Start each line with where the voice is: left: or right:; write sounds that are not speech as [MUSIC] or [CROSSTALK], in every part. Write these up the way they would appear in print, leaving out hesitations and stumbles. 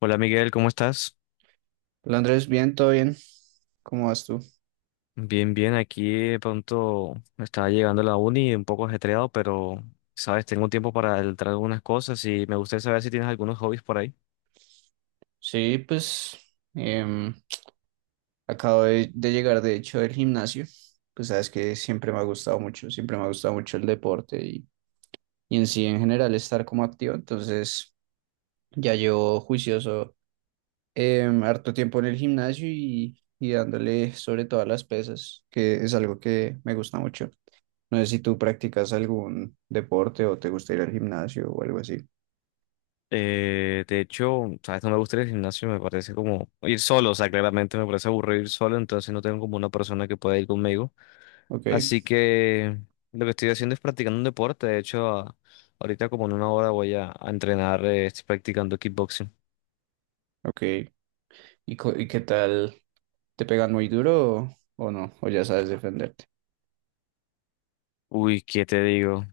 left: Hola Miguel, ¿cómo estás?
right: Hola Andrés, bien, todo bien. ¿Cómo vas tú?
left: Bien, bien, aquí de pronto estaba llegando a la uni un poco ajetreado, pero sabes, tengo tiempo para entrar algunas cosas y me gustaría saber si tienes algunos hobbies por ahí.
right: Sí, pues em, acabo de llegar de hecho del gimnasio. Pues sabes que siempre me ha gustado mucho, siempre me ha gustado mucho el deporte y en sí en general estar como activo. Entonces ya llevo juicioso harto tiempo en el gimnasio y dándole sobre todas las pesas, que es algo que me gusta mucho. No sé si tú practicas algún deporte o te gusta ir al gimnasio o algo así.
left: De hecho, sabes, no me gusta ir al gimnasio, me parece como ir solo, o sea, claramente me parece aburrido ir solo, entonces no tengo como una persona que pueda ir conmigo.
right: Ok,
left: Así que lo que estoy haciendo es practicando un deporte, de hecho, ahorita como en una hora voy a entrenar, estoy practicando kickboxing.
right: ok. ¿Y, y qué tal? ¿Te pegan muy duro o no? ¿O ya sabes defenderte?
left: Uy, ¿qué te digo?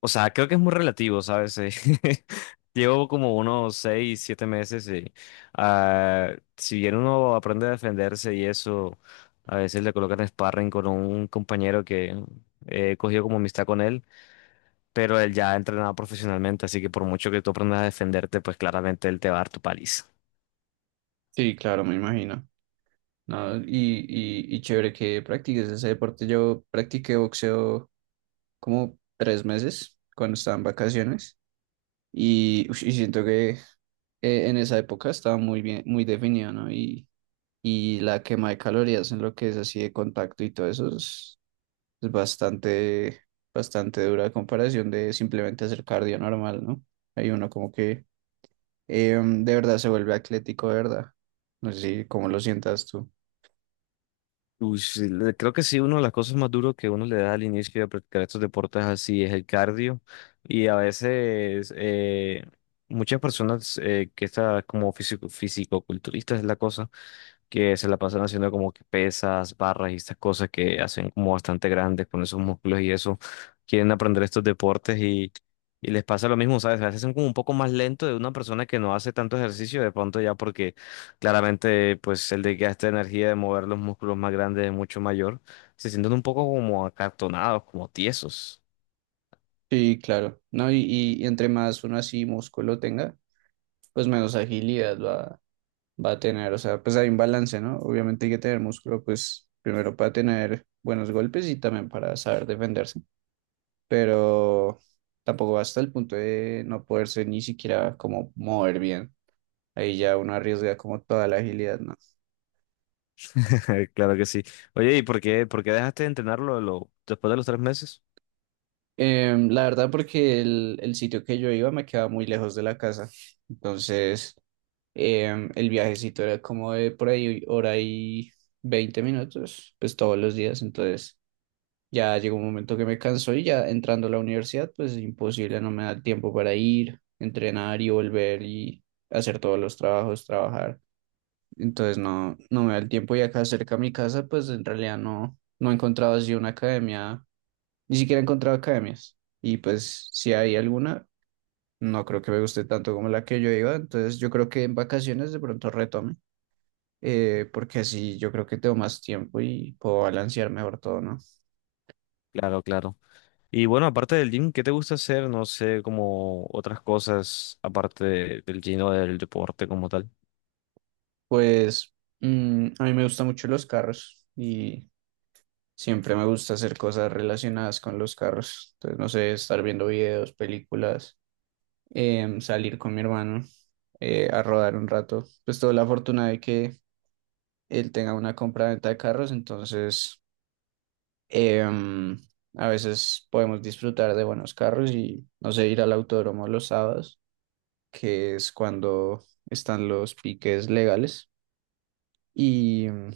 left: O sea, creo que es muy relativo, ¿sabes? [LAUGHS] Llevo como unos 6, 7 meses y si bien uno aprende a defenderse y eso, a veces le colocan sparring con un compañero que he cogido como amistad con él, pero él ya ha entrenado profesionalmente, así que por mucho que tú aprendas a defenderte, pues claramente él te va a dar tu paliza.
right: Sí, claro, me imagino. No, y chévere que practiques ese deporte. Yo practiqué boxeo como 3 meses cuando estaba en vacaciones y, ush, y siento que en esa época estaba muy bien, muy definido, ¿no? Y la quema de calorías en lo que es así de contacto y todo eso es bastante, bastante dura a comparación de simplemente hacer cardio normal, ¿no? Hay uno como que de verdad se vuelve atlético, de verdad. No sé si cómo lo sientas tú.
left: Uy, sí, creo que sí, una de las cosas más duras que uno le da al inicio de practicar estos deportes así es el cardio. Y a veces muchas personas que están como físico, fisicoculturistas es la cosa, que se la pasan haciendo como que pesas, barras y estas cosas que hacen como bastante grandes con esos músculos y eso, quieren aprender estos deportes y les pasa lo mismo, ¿sabes? A veces son como un poco más lento de una persona que no hace tanto ejercicio de pronto ya porque claramente pues el desgaste de energía de mover los músculos más grandes es mucho mayor, se sienten un poco como acartonados, como tiesos.
right: Sí, claro, ¿no? Y entre más uno así músculo tenga, pues menos agilidad va a tener, o sea, pues hay un balance, ¿no? Obviamente hay que tener músculo, pues primero para tener buenos golpes y también para saber defenderse, pero tampoco va hasta el punto de no poderse ni siquiera como mover bien. Ahí ya uno arriesga como toda la agilidad, ¿no?
left: [LAUGHS] Claro que sí. Oye, ¿y por qué dejaste de entrenarlo después de los 3 meses?
right: La verdad, porque el sitio que yo iba me quedaba muy lejos de la casa. Entonces, el viajecito era como de por ahí hora y 20 minutos, pues todos los días. Entonces, ya llegó un momento que me cansó y ya entrando a la universidad, pues imposible, no me da el tiempo para ir, entrenar y volver y hacer todos los trabajos, trabajar. Entonces, no me da el tiempo y acá cerca a mi casa, pues en realidad no he encontrado así una academia, ni siquiera he encontrado academias. Y pues si hay alguna, no creo que me guste tanto como la que yo iba. Entonces yo creo que en vacaciones de pronto retome. Porque así yo creo que tengo más tiempo y puedo balancear mejor todo, ¿no?
left: Claro, claro. Y bueno, aparte del gym, ¿qué te gusta hacer? No sé, como otras cosas aparte del gym o del deporte como tal.
right: Pues a mí me gustan mucho los carros y siempre me gusta hacer cosas relacionadas con los carros. Entonces, no sé, estar viendo videos, películas, salir con mi hermano a rodar un rato. Pues tuve la fortuna de que él tenga una compra-venta de carros, entonces, Em, a veces podemos disfrutar de buenos carros y, no sé, ir al autódromo los sábados, que es cuando están los piques legales. Y, mm,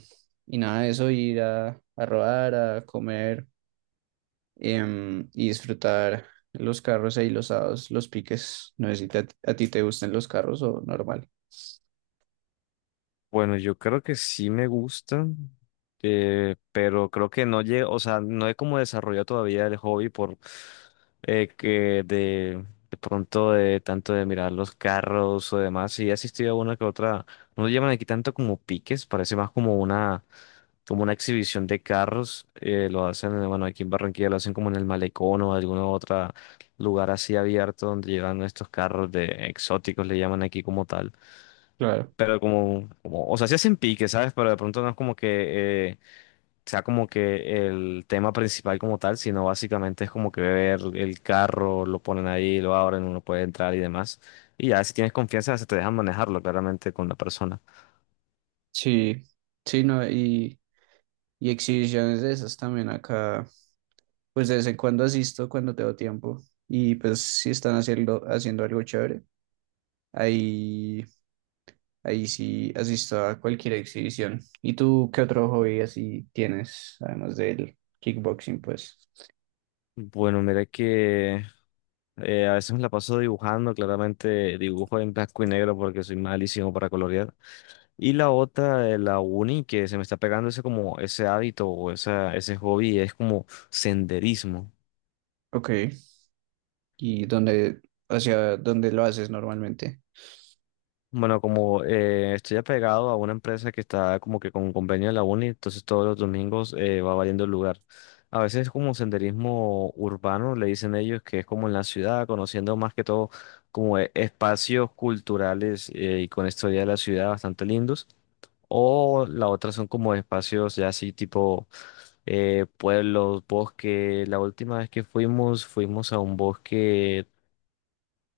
right: y nada de eso, ir a rodar, a comer, y disfrutar los carros ahí los sábados, los piques. No sé si a ti te gustan los carros o normal.
left: Bueno, yo creo que sí me gusta, pero creo que no llego, o sea, no he como desarrollado todavía el hobby por que de pronto de tanto de mirar los carros o demás. Sí he asistido a una que otra, no lo llaman aquí tanto como piques, parece más como una exhibición de carros. Lo hacen, bueno, aquí en Barranquilla lo hacen como en el Malecón o algún otro lugar así abierto donde llevan estos carros de exóticos, le llaman aquí como tal.
right: Claro.
left: Pero o sea, sí hacen pique, ¿sabes? Pero de pronto no es como que sea como que el tema principal como tal, sino básicamente es como que ver el carro, lo ponen ahí, lo abren, uno puede entrar y demás. Y ya si tienes confianza, se te dejan manejarlo claramente con la persona.
right: Sí, sí, no, y exhibiciones de esas también acá. Pues de vez en cuando asisto cuando tengo tiempo y pues si están haciendo algo chévere, ahí, ahí sí asisto a cualquier exhibición. ¿Y tú qué otro hobby así tienes, además del kickboxing, pues?
left: Bueno, mira que a veces me la paso dibujando, claramente dibujo en blanco y negro porque soy malísimo para colorear. Y la otra, la uni, que se me está pegando ese como ese hábito o esa, ese hobby, es como senderismo.
right: Ok, ¿y dónde, hacia dónde lo haces normalmente?
left: Bueno, como estoy apegado a una empresa que está como que con convenio de la uni, entonces todos los domingos va variando el lugar. A veces es como senderismo urbano, le dicen ellos, que es como en la ciudad, conociendo más que todo como espacios culturales y con historia de la ciudad bastante lindos. O la otra son como espacios ya así tipo pueblos, bosque. La última vez que fuimos, fuimos a un bosque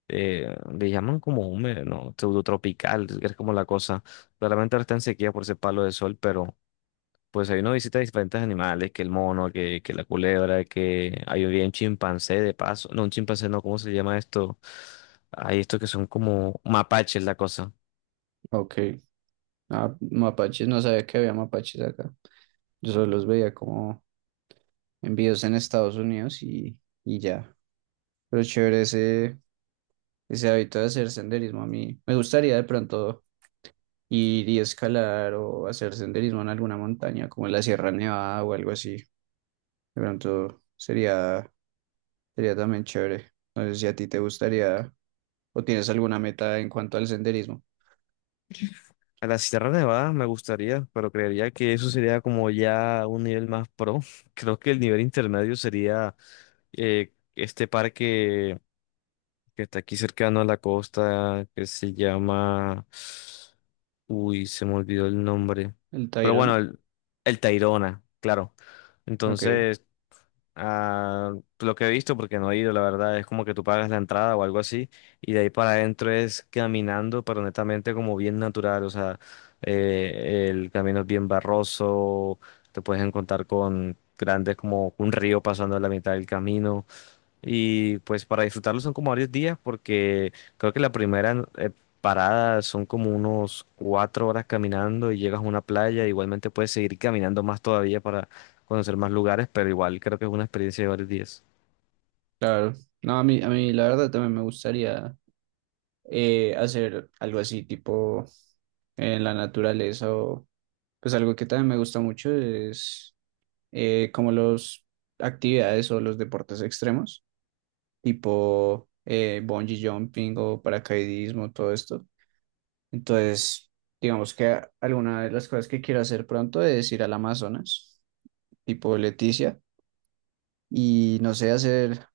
left: le llaman como húmedo, ¿no? Pseudotropical, es como la cosa. Claramente ahora está en sequía por ese palo de sol, pero pues ahí uno visita diferentes animales, que el mono, que la culebra, que ahí había un chimpancé de paso. No, un chimpancé no, ¿cómo se llama esto? Hay estos que son como mapaches, la cosa.
right: Ok, ah, mapaches, no sabía que había mapaches acá. Yo solo los veía como envíos en Estados Unidos y ya. Pero chévere ese hábito de hacer senderismo a mí. Me gustaría de pronto ir y escalar o hacer senderismo en alguna montaña, como en la Sierra Nevada o algo así. De pronto sería también chévere. No sé si a ti te gustaría o tienes alguna meta en cuanto al senderismo.
left: A la Sierra Nevada me gustaría, pero creería que eso sería como ya un nivel más pro. [LAUGHS] Creo que el nivel intermedio sería este parque que está aquí cercano a la costa, que se llama... Uy, se me olvidó el nombre.
right: ¿El
left: Pero bueno,
right: Tayrona?
left: el Tayrona, claro.
right: Ok,
left: Entonces, ah, pues, lo que he visto, porque no he ido, la verdad, es como que tú pagas la entrada o algo así, y de ahí para adentro es caminando, pero netamente como bien natural, o sea, el camino es bien barroso, te puedes encontrar con grandes como un río pasando a la mitad del camino. Y pues para disfrutarlo son como varios días porque creo que la primera parada son como unos 4 horas caminando y llegas a una playa. Igualmente puedes seguir caminando más todavía para conocer más lugares, pero igual creo que es una experiencia de varios días.
right: claro. No, a mí la verdad también me gustaría hacer algo así, tipo en la naturaleza o pues algo que también me gusta mucho es como los actividades o los deportes extremos. Tipo bungee jumping o paracaidismo, todo esto. Entonces, digamos que alguna de las cosas que quiero hacer pronto es ir al Amazonas, tipo Leticia, y no sé, hacer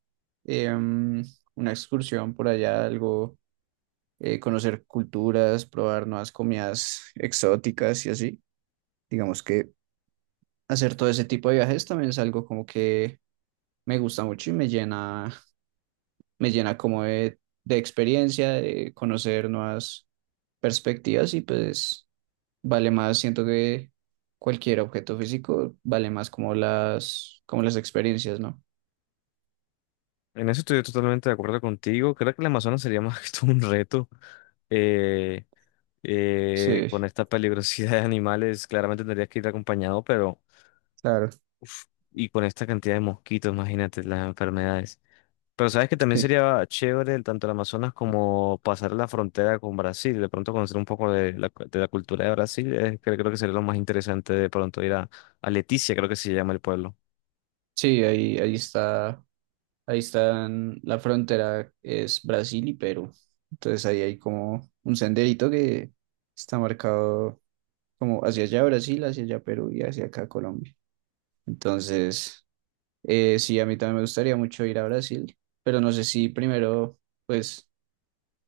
right: em, una excursión por allá, algo, conocer culturas, probar nuevas comidas exóticas y así. Digamos que hacer todo ese tipo de viajes también es algo como que me gusta mucho y me llena como de experiencia, de conocer nuevas perspectivas y pues vale más, siento que cualquier objeto físico vale más como las, experiencias, ¿no?
left: En eso estoy totalmente de acuerdo contigo. Creo que el Amazonas sería más que [LAUGHS] todo un reto. eh,
right: Sí,
left: con esta peligrosidad de animales, claramente tendrías que ir acompañado, pero...
right: claro.
left: uf, y con esta cantidad de mosquitos, imagínate las enfermedades. Pero sabes que también
right: Sí,
left: sería chévere tanto el Amazonas como pasar la frontera con Brasil, de pronto conocer un poco de la, de la cultura de Brasil, creo, que sería lo más interesante de pronto ir a Leticia, creo que se llama el pueblo.
right: sí, ahí está, ahí están, la frontera es Brasil y Perú. Entonces ahí hay como un senderito que está marcado como hacia allá Brasil, hacia allá Perú y hacia acá Colombia. Entonces, Sí, a mí también me gustaría mucho ir a Brasil, pero no sé si primero, pues,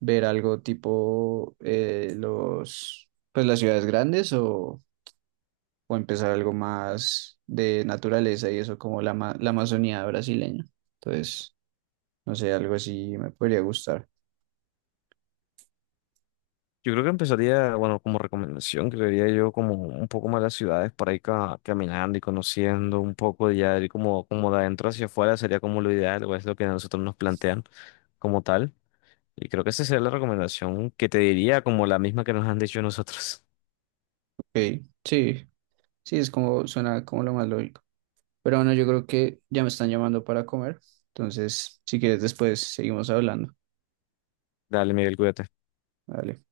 right: ver algo tipo pues, las ciudades grandes o empezar algo más de naturaleza y eso como la, la Amazonía brasileña. Entonces, no sé, algo así me podría gustar.
left: Yo creo que empezaría, bueno, como recomendación, creería yo como un poco más las ciudades para ir caminando y conociendo un poco y ya ir como de adentro hacia afuera sería como lo ideal o es lo que a nosotros nos plantean como tal. Y creo que esa sería la recomendación que te diría como la misma que nos han dicho nosotros.
right: Ok, sí, sí, es como, suena como lo más lógico. Pero bueno, yo creo que ya me están llamando para comer, entonces, si quieres, después seguimos hablando.
left: Dale, Miguel, cuídate.
right: Vale.